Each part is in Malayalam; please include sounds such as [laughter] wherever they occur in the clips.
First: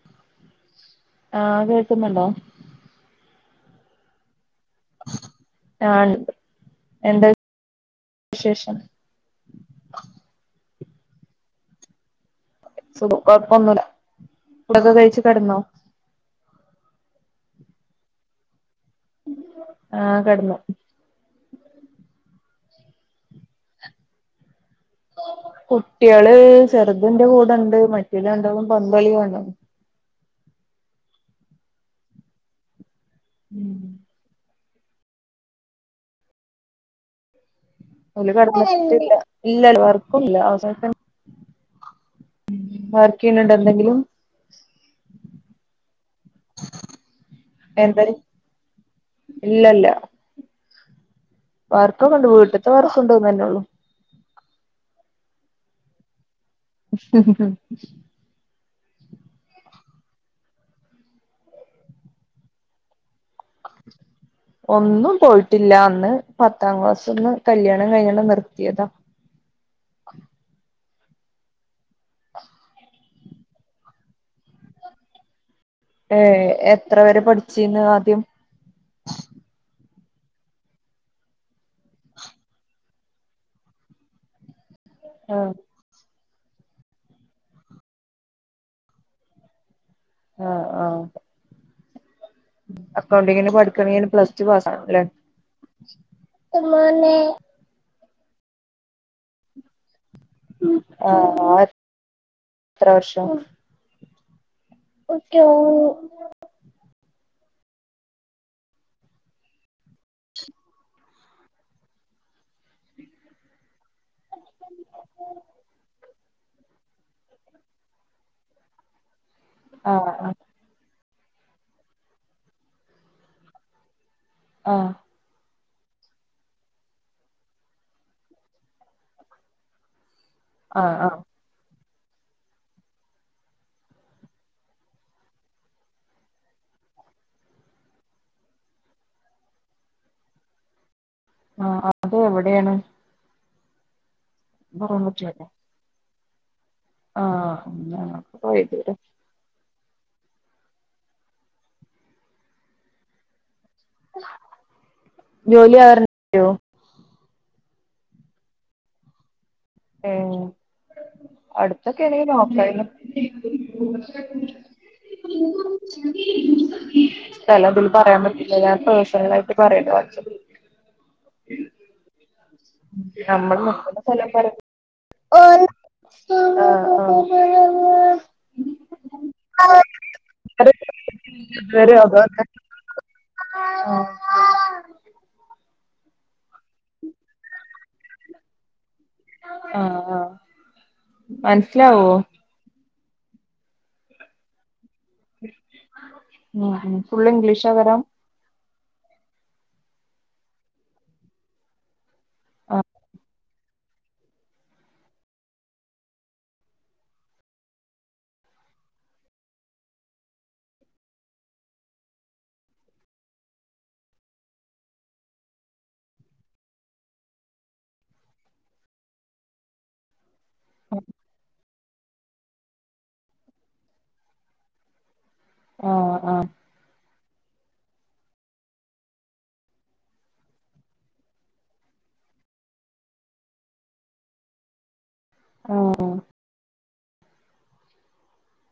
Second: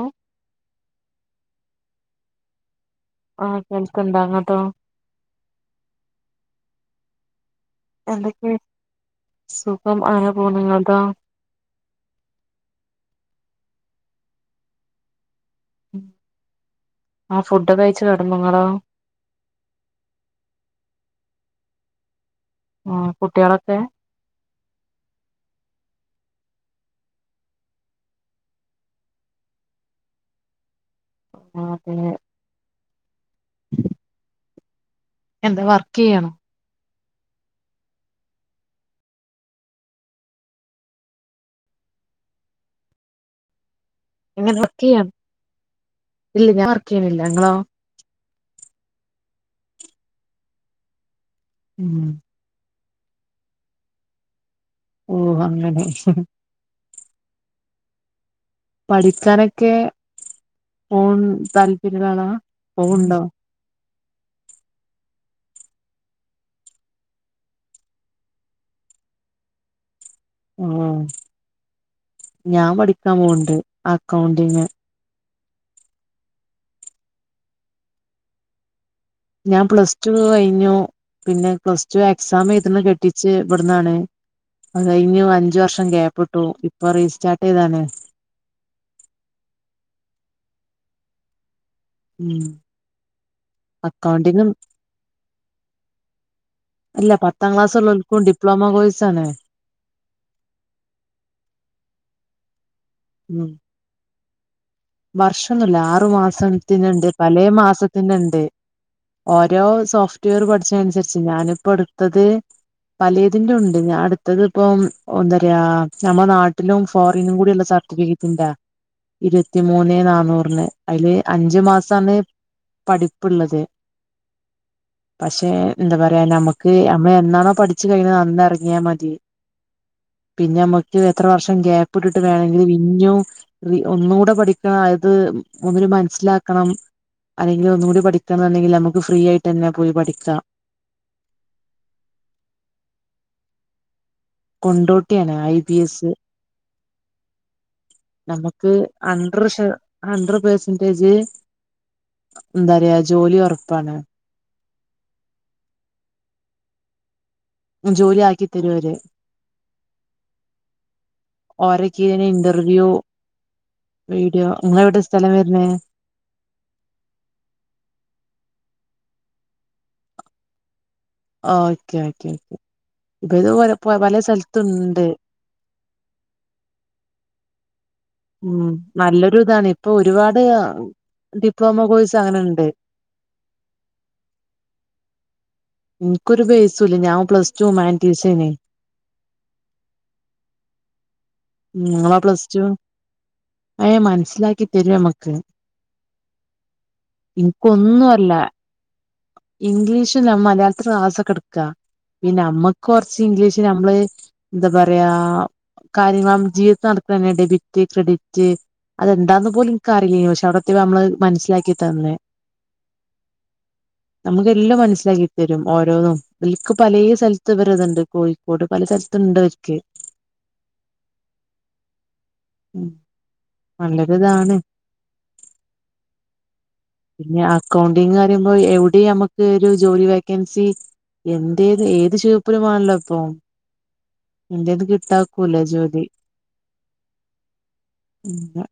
ഓ ആഹ് കേൾക്കുന്നുണ്ടോ ആഹ് കേൾക്ക്ണ്ടങ്ങട്ടോ? ആ ഇണ്ട് എന്താ എന്തൊക്കെയാണ് വിശേഷം സുഖം അങ്ങനെ പോണ് ഇങ്ങൾതോ സുഖം കൊഴപ്പൊന്നുല ഫുഡൊക്കെ കഴിച്ച് കെടന്നോ? ഉം ആ ഫുഡൊക്കയിച്ച് കെടന്നോ നിങ്ങള് ആഹ് കെടന്നു ഉ കുട്ടികളൊക്കെ കുട്ട്യള് ചെർത് ന്റെ കൂടെണ്ട് മറ്റേത് രണ്ടാളും പന്തളികാണാ. ആത [inaudible] എന്താ വർക്ക്യ്യാണോ? [unintelligible] ഇല്ല വർക്കൊന്നുല്ല അവസ വർക്കയ്യ്ണ് ണ്ടോ എന്തെങ്കിലും? [unintelligible] ഇല്ല ഞാ വർക്ക് ചെയ്യ്നില്ല. ഇങ്ങളോ? എന്തെര് ഇല്ലല്ലാ. ഉം വർക്കൊക്ക ഉണ്ട് വീട്ടത്തെ വർക്കുണ്ടോന്ന് തന്നെ ഉള്ളു ഓ അങ്ങനെ. [inaudible] പഠിക്കാനൊക്കെ പോ താല്പര്യളാ പോവ്ണ്ടോ? [inaudible] ഒന്നും പോയിട്ടില്ല അന്ന് പത്താം ക്ലാസ്സ്ന്ന് കല്യാണം കഴിഞ്ഞാണ്ട് നിർത്തിയതാ. ഓ ഞാൻ പഠിക്കാൻ പോവണ്ട് അക്കൗണ്ടിങ് ഏ എത്ര പേരെ പഠിച്ചിന്ന് ആദ്യം ഞാൻ പ്ലസ്റ്റുക്കെ കഴിഞ്ഞു. പിന്നെ പ്ലസ് ടു എക്സാം എഴതുന്ന കെട്ടിച്ച് ഇവിടന്നാണ് അത് കഴിഞ്ഞു ആഹ് അഞ്ചു വർഷം കേപ്പ്ട്ടു ഇപ്പൊ റീസ്റ്റാർട്ട് ചെയ്താണ്. ആഹ് ആഹ് ഉം അക്കൗണ്ടിങ്ങിന് പഠിക്കണമെങ്കിൽ പ്ലസ് ടു അക്കൗണ്ടിങ്ങും പാസ് ആല്ലേ അല്ല പത്താം ക്ലാസ്സ്ള്ളോൽക്കും ഡിപ്ലോമ കോഴ്സാണ്. ആ എത്ര വർഷം? വർഷൊന്നുമല്ല ആറു മാസത്തിനുണ്ട് പല മാസത്തിനുണ്ട് ഓരോ സോഫ്റ്റ്വെയർ പഠിച്ച അനുസരിച്ച് ഞാനിപ്പോ എടുത്തത് പലേതിന്റെ ഉണ്ട് ഞാ ഇട്ത്തത് പ്പം ഒന്നരയാ. നമ്മള നാട്ടിലും ഫോറിനും കൂടി ഉള്ള സർട്ടിഫിക്കറ്റിണ്ട ഇരുപത്തിമൂന്നേ ആഹ് ആഹ് നാന്നൂറിന്. അയില് അഞ്ചു മാസാണ് പഠിപ്പ്ള്ളത്. ആഹ് പക്ഷെ എന്താ പറയാ നമുക്ക് നമ്മ എന്നാണോ പഠിച്ചു കഴിഞ്ഞ അന്ന്റങ്ങിയാൽ മതി. പിന്നെ ആഹ് നമ്മക്ക് ആഹ് എത്ര വർഷം ഗ്യാപ്പ് ഇട്ടിട്ട് വേണങ്കിലും ഇഞ്ഞു ഒന്നൂടെ പഠിക്കണം അത് ഒന്ന്ന് മൻസ്സിലാക്കണം. അയ്യോ ഒന്നുകൂടി പഠിക്കാന്നണ്ടെങ്കിൽ മ്മക്ക് ഫ്രീ ആയിട്ട് തന്നെ പോയി പഠിക്കാം. ആ അത് എവിടെണ്? പറയാൻ കൊണ്ടോട്ടിയാണ് പറ്റൂലല്ലോ ഐ ബി എസ് ആഹ് നമുക്ക് അണ്ടർ ശെ ഹൺഡ്രഡ് പെർസെന്റേജ് എന്താ പറ്യാ ജോലി ഒറപ്പാണ്. ജോലി ആർ ജോലി ആക്കി തരുവര്. ഹേ അടുത്തൊക്കെ ഓരൊക്കെ ആണെങ്കി നോക്കായിരുന്നു. ഇന്റർവ്യൂ വീഡിയോ നിങ്ങളെ എവിടെ സ്ഥലം വരുന്നേ സ്ഥലം ഇതില് പറയാൻ പറ്റില്ല ഞാൻ പേഴ്സണലായിട്ട് പറയണ്ട് വാട്സപ്പ് ഓക്കേ ഓക്കേ ഓക്കേ ഇപ്പ ഇതേ പോലെ പലേ സ്ഥലത്തുണ്ട്. ഓ ഉം നല്ലൊരു ഇതാണ് ഇപ്പൊ ഒരുപാട് ഡിപ്ലോമ കോഴ്സ് ആഹ് അങ്ങനെുണ്ട് ആഹ് എനിക്കൊരു ബേസ ഇല്ല ഞാൻ പ്ലസ് ടു മാൻ ടീസനെ ആഹ് ആഹ് മൻസ്സ്ലാവോ? [unintelligible] അയാ മനസ്സിലാക്കി തരോമ ഉം ഉം ഫുൾ ഇൻക്ക്‌ ഇംഗ്ലീഷാകാരം ഒന്നു അല്ലെ. ഇംഗ്ലീഷ് മലയാളത്തിൽ ക്‌ളാസ്സൊക്കെ ഇട്ക്കാ പിന്നെ നമ്മുക്ക് കുറച്ച് ഇംഗ്ലീഷ്.. പക്ഷെ നമ്മള് എന്താ പറയാ. കാര്യം വാം [unintelligible] നടത്താൻ വേണ്ടി ഡെബിറ്റ് ക്രെഡിറ്റ്.. അത് എന്താന്ന് പോലും നിക്ക് അറിയിലയിനു ക്ഷെ അതൊക്കെ നമ്മള് മനസിലാക്കി തന്ന്. നമുക്ക് എല്ലാം മനസ്സിലാക്കി തരും ഓരോന്നും ഇവെല്ക്ക് പാലെ സ്ഥലത്ത് ഇവരെ ഇതുണ്ട് കോഴി ഒര് പലസ്ഥലത്ത്ണ്ട് ഓര്ക്.. ആഹ.. ഉം നല്ലരുതാണ്. ആ അ.. പിന്നെ അക്കൗണ്ടിങ്ന്ന് പറയുമ്പോ എവിടെ നമുക്ക് ഒരു ജോലി വേക്കൻസി... എന്റേത് ഏത് ചിർപ്പിലുംമാണല്ലോ ഇപ്പൊ എന്റത് കിട്ട.. കുലജ്യോതി ഉം [unintelligible]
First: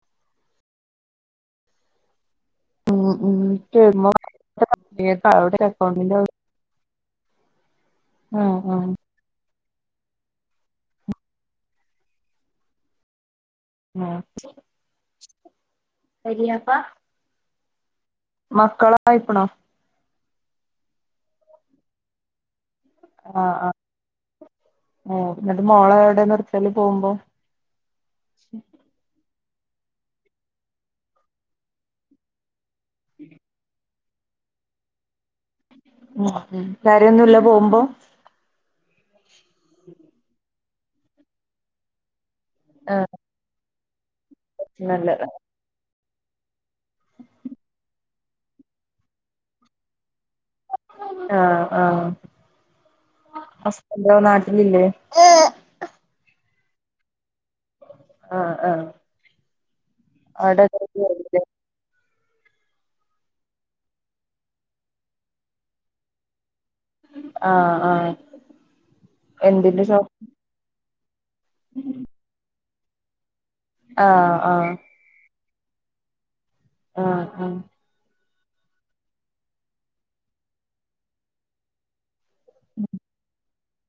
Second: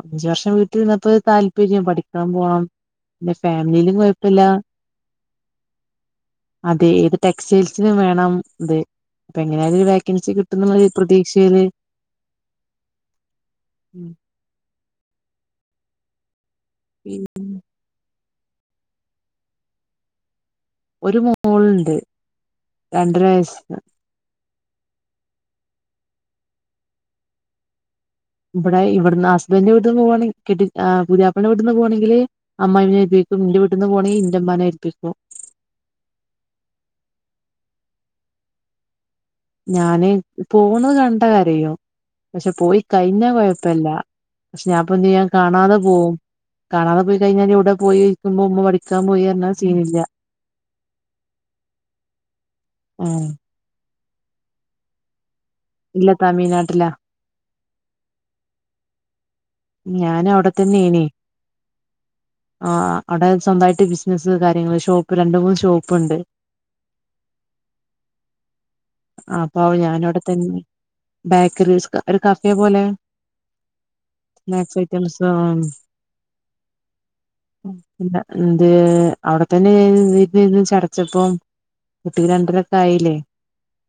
അഞ്ചു വർഷം വീട്ടിൽ ഇരുന്നപ്പോ താല്പര്യം പഠിക്കാൻ പോകണം.. ഉ ഉ [unintelligible] അക്കൗണ്ടിന്റെ.. അതെ ഏത് ടെക്സ്റ്റൈൽസിനും വേണം ആഹ് ഇത്.. ആഹ് അപ്പൊ എങ്ങനെ ആയാലും ഒരു വെക്കൻസി കിട്ടും എന്നുള്ള പ്രതീക്ഷയില്.. ആ ശരിയപ്പ... [unintelligible] മക്കളായ്ക്കാണോ.. ഒരു മോളുണ്ട് രണ്ടര വയസ. ഓ ന്നിട്ട് മോള എവിടെ നിർത്തല് പോവുംമ്പോ. ഇവിടെ ഇവിടുന്ന് ഹസ്ബാൻഡ് ന്റെ വീട്ടന്ന് പോകവാണെ കെട്ടി പുതിയാപ്പാ ള്ളെന്റെ വീട്ടി നിന്ന് പോകണെങ്കിൽ അമ്മയി.. ന്റെ വീട്ടന്ന് പോവാണെങ്കിൽ ഇന്റെ ഇമ്മാനെ ഏൽപ്പിക്കും.. ഉ കാര്യൊന്നുല്ല പോകുമ്പോ.. ഞാന് പോണത് കണ്ട കരയും പക്ഷെ പോയി ആഹ് കഴിഞ്ഞാ കൊഴപ്പില്ല.. പക്ഷെ ഞാപ്പെന്താ നല്ല ചെയ്യാ കാണാതെ പോവും.. കാണാതെ പോയി കഴിഞ്ഞാൽ എവിടെ പോയി ചോയ്ക്കുമ്പോ ഉമ്മാ പഠിക്കാൻ പോയി പറഞ്ഞാൽ സീനില്ല.. ആഹ്‌ ആഹ്‌ ആഹ് ഹസ്ബന്റ് ഇവെ നാട്ടിലില്ലേ. ഇല്ല തമിഴ്നാട്ടിലാ.. ആഹ് ആഹ.. ഞാൻ അവിടെത്തന്നെയ്ന്ന്.. ആ അവിടെ സ്വന്തയിട്ട് ബിസിനസ്സ് കാര്യങ്ങള് ഷോപ്പ് രണ്ട് മൂന്ന് ഷോപ്പ് ഉണ്ട്.. ആഹ ആഹ.. അപ്പ ഞാനവിടെത്തന്നെ ബേക്കറീസ് ഒരു കഫേ പോലെ.. ആഹ ആഹ.. യം സാൻ.. ആഹ ആഹ.. പിന്ന എന്ത് അവിടെത്തന്നെ ഇരുന്ന് ഇരുന്ന് ചടച്ചപ്പം.. കുട്ടിക്ക് രണ്ടരൊക്കെ ആയില്ലേ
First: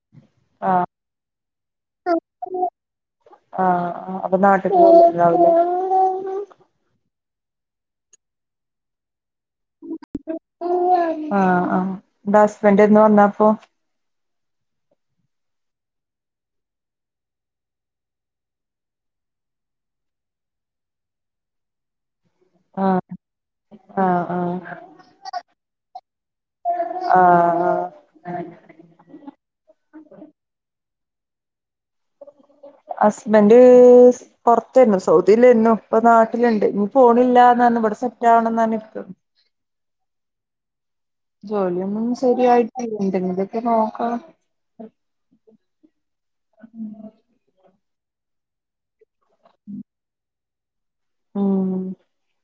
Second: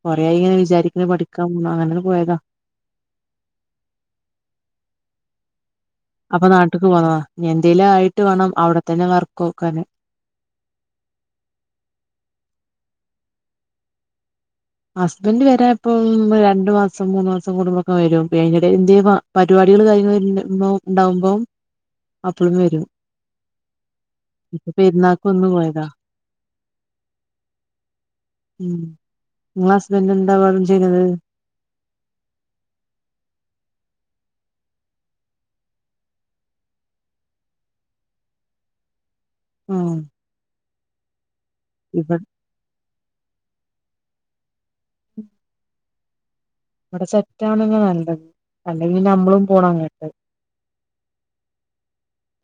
കൊറെആയി ഇങ്ങനെ വിചാരിക്ക്‌ണ് പഠിക്കാൻ പോ അങ്ങനൊണ് പോയതാ.. ആഹ അപ്പൊ നാട്ടിൽക് പൊന്നിട്ട് ഉണ്ടാവുംല്ലേ.. അപ്പൊ നാട്ട്ക്ക് പോന്നതാ എന്തേലും ആയിട്ട് വേണം അവിടെ തന്നെ വർകോക്കാന്. ആഹ ആഹ് ന്നെട്ട് ഹസ്ബൻറ് എന്ന് വന്നാതാപ്പോ.. ഹസ്ബൻഡ് വരെ ഇപ്പം രണ്ടു മാസം മൂന്ന് മാസം കൂടുംമ്പോക്കെ വരും പിന്നെ അയ്ന്റെ എടെൽ എന്തെ.. പരിപാടികൾ കാര്യങ്ങൾ ഉണ്ടാവുമ്പോ.. അപ്പളും വരും.. ആഹ് ഇപ്പോ ആഹ് പെരുന്നാൾക്ക് വന്ന് പോയതാ ആഹ് ഉം.. ങ്ങളെ ഹസ്ബൻഡ് എന്താണ് അവിടെ ചെയ്യുന്നത്.. ഹസ്ബൻഡ്.. പുറത്തെയിരുന്നു സൗദിയിലെന്നു ഇപ്പൊ നാട്ടിലുണ്ട് ഇനി പോണില്ല ന്ന് പറഞ്ഞു ഇവിടെ സെറ്റ ആവണം ന്ന് പറഞ്ഞ് നിൽക്കാണ്.. ആഹ്. ജോലിയൊന്നും ഇവ ശരിയായി എന്തെങ്കെക്കെ നോക്കാം. വടെ സെറ്റാവ്ണെന്നെ നല്ലത്. അല്ലെ പിന്നമ്മളും പോണം അങ്ങട്ട് ഉം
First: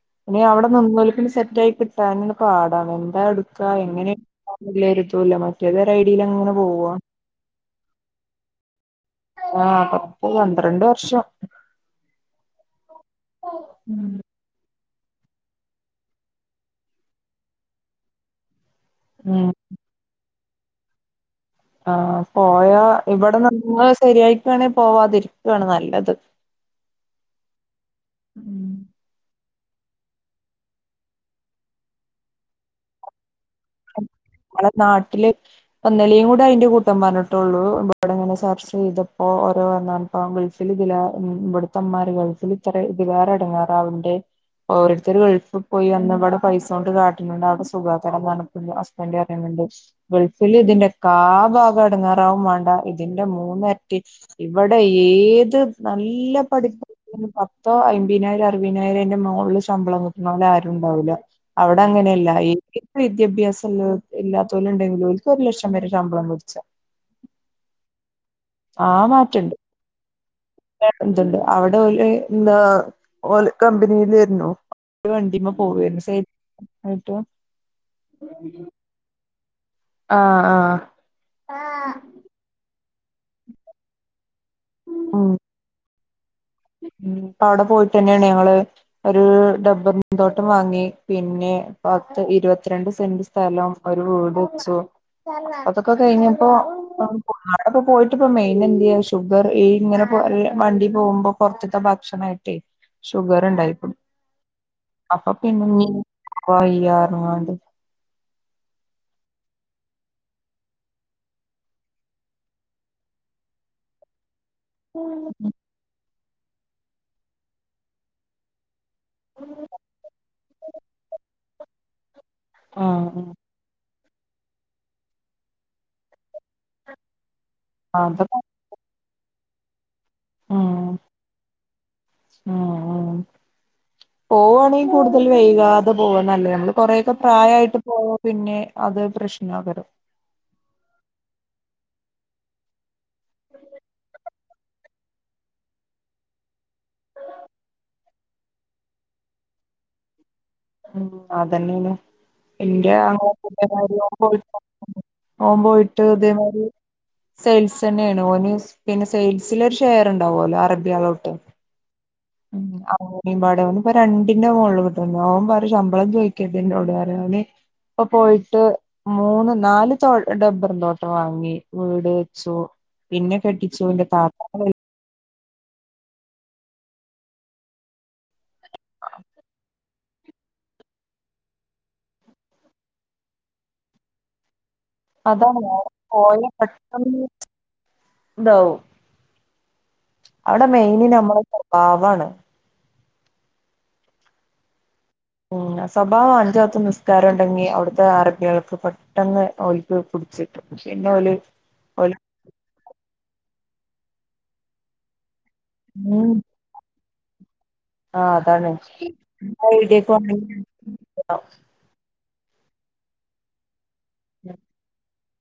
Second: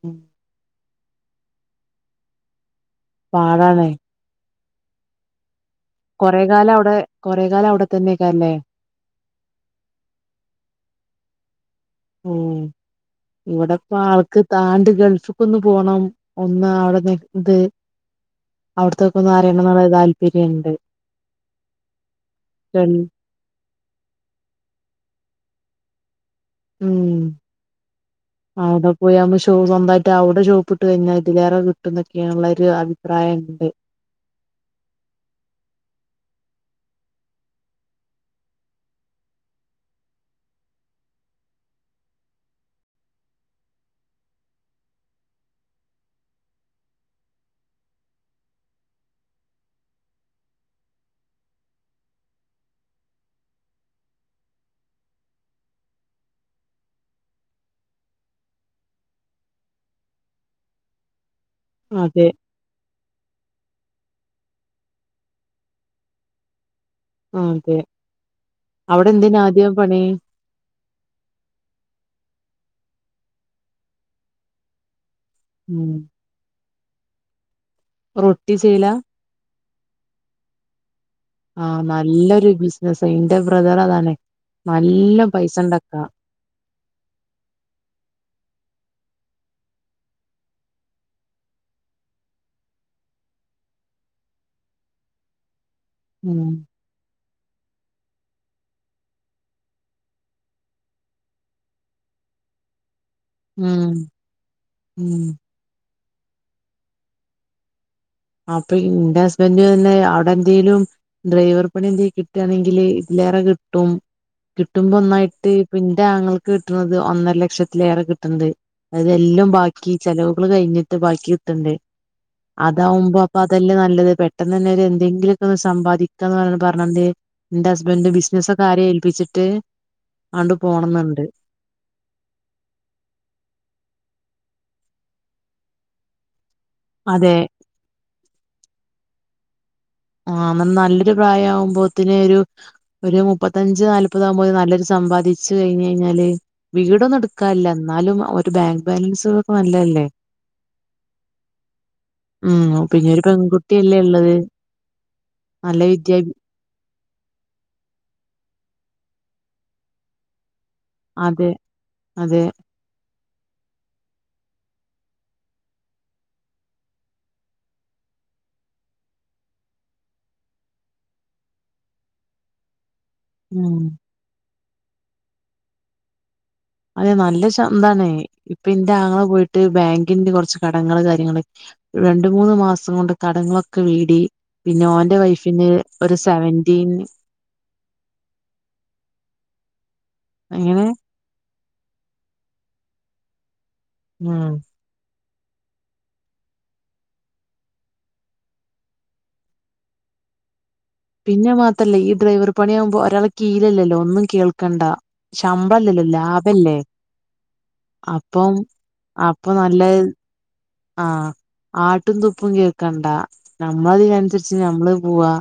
ഉം ഇനി അവിടെന്ന് ഒന്നല പിന്നെ സെറ്റ ആയി കിട്ടാ പാടാണ്. ഇടുക്കാ പാടാണേ എങ്ങനേ പോവാന്ന് ല്ലൊരു തുല്ല. മറ്റേതൊരൈടി കൊറെ കാലം അവിടെ കൊറെ കാലം അവിടെത്തന്നേകാരം ലേ ആഹ് അപ്പൊ പന്ത്രണ്ട് വർഷം. ഉം ഇവിടപ്പ ഉം ആൾ ക്ക് താണ്ട് ഗൾഫ്ക്കൊന്ന് പോണം ഒന്ന് അവിട നി ഇത് അവിടത്തേക്കൊന്ന് ഉം അറിയണോന്നുള്ളര് താൽപര്യോണ്ട്. ആ പോയ ഇവിടെന്ന്മ്മ സരിയായിക്കാണെ പോവാതിരിക്കാണ് നല്ലത് ഉം. ഉം അവിടെ പോയാമ്പോ ഷോ സ്വന്തായിട്ട് അവിടെ ഷോപ്പിട്ട് കഴിഞ്ഞാ ഇതിലേറെ കിട്ടും ന്നൊക്കെയുള്ള ഒരു അഭിപ്രായണ്ട് അ മ്മള നാട്ടില് ഒന്നിലേയും കൂടെ അതിന്റെ കൂട്ടം പറഞ്ഞിട്ടുള്ളൂ ഇവിടെങ്ങനെ ചർച്ച് ചെയ്തപ്പോ ഓരോണ് പ്പം ഗൾഫില്തിലാ ഉം ബട്ത്തമ്മാര് ഗൾഫില് ത്ര തിലാറെ എട്ങ്ങേറാവ്ണ്ട് ഓരോരുത്തര് ഗൾഫി പോയി വന്ന് ഇവടെ പൈസൊണ്ട് കാട്ടണണ്ട് അവിട സുഖാക്കണന്നറഞ് അസ്ബന്റ് അറയുന്നുണ്ട്. ഗൾഫില്തിന്റെ കാ ഭാഗം എടങ്ങാറാവും വാണ്ട, ഇതിന്റെ മൂന്നര്റ്റി ഇവിടെ ഏത് നല്ല പഠിപ്പ് നി പത്തോ അയ്മ്പിനായിരം അറുവിനായിരം അയ്ന്റെ മോള്ല് ശമ്പളം കിട്ടണോലാരുണ്ടാവൂല. അവിടെ അതെ അങ്ങനെല്ല. [unintelligible] വിദ്യാഭ്യാസം ല്ലാ ഇല്ലാത്തോല്ണ്ടെങ്കിലും ഒക്ക് ഒരു ലക്ഷം വരെ ശമ്പളം വെടിച്ച. ആ അതെ അവിടെ എന്തിനാ ആദ്യം പണി. ത്ണ്ട് അവിടെ ഓല്ന്താ ഓല് കമ്പിനിയിലായിരുന്നു. വണ്ടിമേ ഉം പോവരുന്നു സ ആയിട്ടോ. റൊട്ടി ചെയല. ആ, ആ ആഹ് നല്ലൊരു ബിസ്നസ എന്റെ ബ്രദർ അതാണെ നല്ല ഉം പൈസണ്ടാക്കാ. ഉം അപ്പ അവിടെ പോയിട്ടന്നെയാണ് ഞങ്ങള് ഒരു ഡമ്പറ്ന്തോട്ടം വാങ്ങി പിന്നെ പത്ത് ഇര് വത്തിരണ്ട് സെന്റ് സ് സ്ഥലം ഒരു വീട് വച്ചു. അതൊക്കെ കഴിഞ്ഞപ്പോ ഉം അവിടെപ്പോ പോയിട്ട് ഇപ്പ മെയിനേന്ത്യേ ഷുഗർ ഈ ഇങ്ങനെപൊ വണ്ടി പോവുമ്പോ പൊർത്ത്ത്തെ ഭക്ഷണായിട്ടേയ് ഉം ഷുഗറ്ണ്ടായിക്ക്ണു. ഉം അപ്പം പിന്നിം കോയ്യാർഞ്ഞ് ങ്ങാണ്ട് അപ്പൊ ഇന്റെ ഹസ്ബൻഡ്നന്നെ അവിടെ എന്തേലും ഡ്രൈവർ പണി എന്തെ കിട്ട്ആണെങ്കില് ഇതിലേറെ കിട്ടും. കിട്ടുമ്പൊന്നായിട്ട് പിൻ്റാങ്ങൾക്ക് കിട്ട്ണത് ഒന്നര ലക്ഷത്തിലേറെ കിട്ട്ണ്ട് അതെല്ലാം ബാക്കി ചെലവുകള് കഴിഞ്ഞിട്ട് ബാക്കി കിട്ടണ്ടെ താവുമ്പോ ഉം അപ്പൊ അതല്ലേ നല്ലത്. പെട്ടെന്നന്നെ ഒര് ന്തെങ്കിലൊക്കൊന്ന് സമ്പാദിക്കാന്ന് പറഞ്ഞ പറഞ്ഞന്ത് എന്റെ ഹസ്ബന്റ് അതൊക്കെ ബിസ്നസക്കെ ആരെ ഏൽപ്പിച്ചിട്ട് അണ്ട് പോണംന്നുണ്ട്. ആ, ആ പോവ്വാണെങ്കിൽ കൂടുതൽ വൈകാതെ പോവന്നല്ലേ നല്ലത് കൊറക്ക അതെ പ്രായയിട്ട് പോവ പിന്നെ അത് പ്രശ്നകരും. ആ ന നല്ലൊരു പ്രായ ആവുമ്പോത്തിനെ ഒരു ഒരു മുപ്പത്തഞ്ച് നാല്പതാകുമ്പോത്തിന് നല്ലൊരു സമ്പാദിച്ചു കഴിഞ്ഞ് കഴിഞ്ഞാല് വീടൊന്നും എട്ക്കാല്ലന്നാലും ഒരു ബാങ്ക് ബാലൻസൊക്കെ നല്ലല്ലേ. ഉം അതന്നെണ് ഉം എന്റെ പിന്നെ ഒരു പെൺകുട്ടിയല്ലേ ഉള്ളത് [unintelligible] നല്ല ഓംപോയിട്ട് വിദ്യാഭ്യാ തേ മാതിരി സെയിൽസ് തന്നെയാണ് ഓന് പിന്നെ സെൽസില് ഒരു ഷെയർ ഇണ്ടാവെല്ലോ അറബ അതെ തെ [unintelligible] ഓനിപ്പം രണ്ടിന്റെ മോള്ല് കിട്ട്ണ്ട്. ഓൻ പറയും ശമ്പളം ചോയിക്കരുത് ഇന്നോട് അവന് ഇപ്പ പോയിട്ട് മൂന്ന് നാല് തോ ടബ്ബറും തോട്ട വാങ്ങി വീട് വെച്ചു ഇന്നെ ഉം കെട്ടിച്ചു ഇന്റെ താത്താനെ കെട് അതെ നല്ല ശം താണേ. ഇപ്പം ഇന്റാങ്ങളെ പോയിട്ട് ബാങ്കിന്റെ കൊറച്ച് കടങ്ങള് കാര്യങ്ങളെ രണ്ട് മൂന്ന് മാസം കൊണ്ട് കടങ്ങളൊക്കെ വീടി പിന്നെ ഓൻ അതാണ് [unintelligible] പോയാ പെട്ടെന്ന് ഇതാവും അവെടെ അങ്ങനെ മെയിന് നമ്മളെ സ്വഭാവാണ് ഉം ഉം സ്വഭാവം അഞ്ച് വക്ത് നിസ്കാരം ഉണ്ടെങ്കി അവിടുത്തെ അറബികൾക്ക് പെട്ടെന്ന് ഓൽ ഓൽക് പുട്ച്ച്ക്കാ പിന്നെ ഓല് ഓല് പണിയാവുമ്പോ ഒരാളെ കീയീലല്ലല്ലോ ഒന്നും കേൾക്കണ്ട ശമ്പളല്ലല്ലോ ഉം ലാഭല്ലേ ആഹ് അപ്പം അതാണ് അപ്പ നല്ല ആഹ് ആട്ടും തുപ്പും കേൾക്കണ്ട നമ്മള ഇതിനനുസരിച്ച് നമ്മള് പോവാ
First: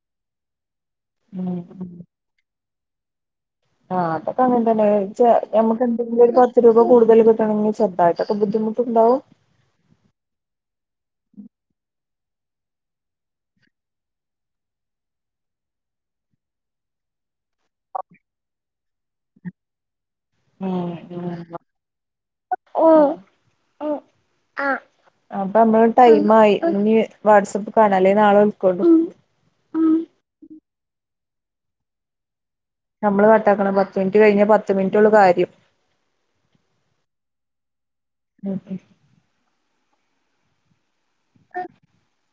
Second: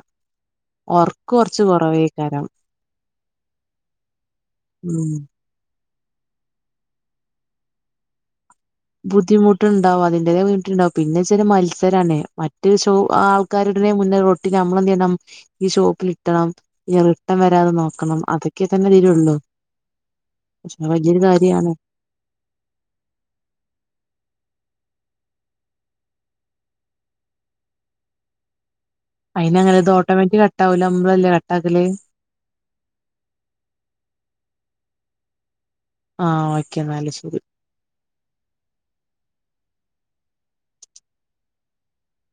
ഒർക്ക് കൊർച്ച് കുറവേക്കാരം ആ അതക്കങ്ങൻതന്നെ ഉം ചെ ഞമ്മക്കെന്തെങ്കിലും ഒരു പത്ത് രൂപ കൂടുതല് കിട്ടണെങ്കിൽ ചെറതായിട്ടക്കെ ബുദ്ധിമുട്ട് ബുദ്ധിമു ബുദ്ധിമുട്ട് ഇണ്ടാവും അതിന്റേതായ ബുദ്ധിമുണ്ടാവും പിന്നെച്ചാല് മത്സരാണേ മറ്റ് ഷോ ആൾക്കാരുടെ മുന്നെ റൊ നമ്മളെന്ത് ചെയ്യണം ഈ ഷോപ്പിലിട്ടണം ഇ ട്ടം വരാതെ നോക്കണം അതൊക്കെ തന്നെതിലൊള്ളൂ ഉം ഉം അപ്പൊ നമ്മളെ ടൈ ആയി ഇനി വാട്സആപ്പ് കാണാല്ലെ നാളെ വിളക്കണ്ടൂ അയിനങ്ങനെത് ഓട്ടോമാറ്റിക് കട്ടാവൂല അമ്മളല്ലേ കട്ടാക്കല് നമ്മള് കട്ടാക്കണം പത്ത് മിനിറ്റ് കഴിഞ്ഞാ പത്ത് മിനിറ്റെള്ളു കാര്യം ആഹ് ഓക്കെ ഇന്നാല് ശെരി [unintelligible] [unintelligible]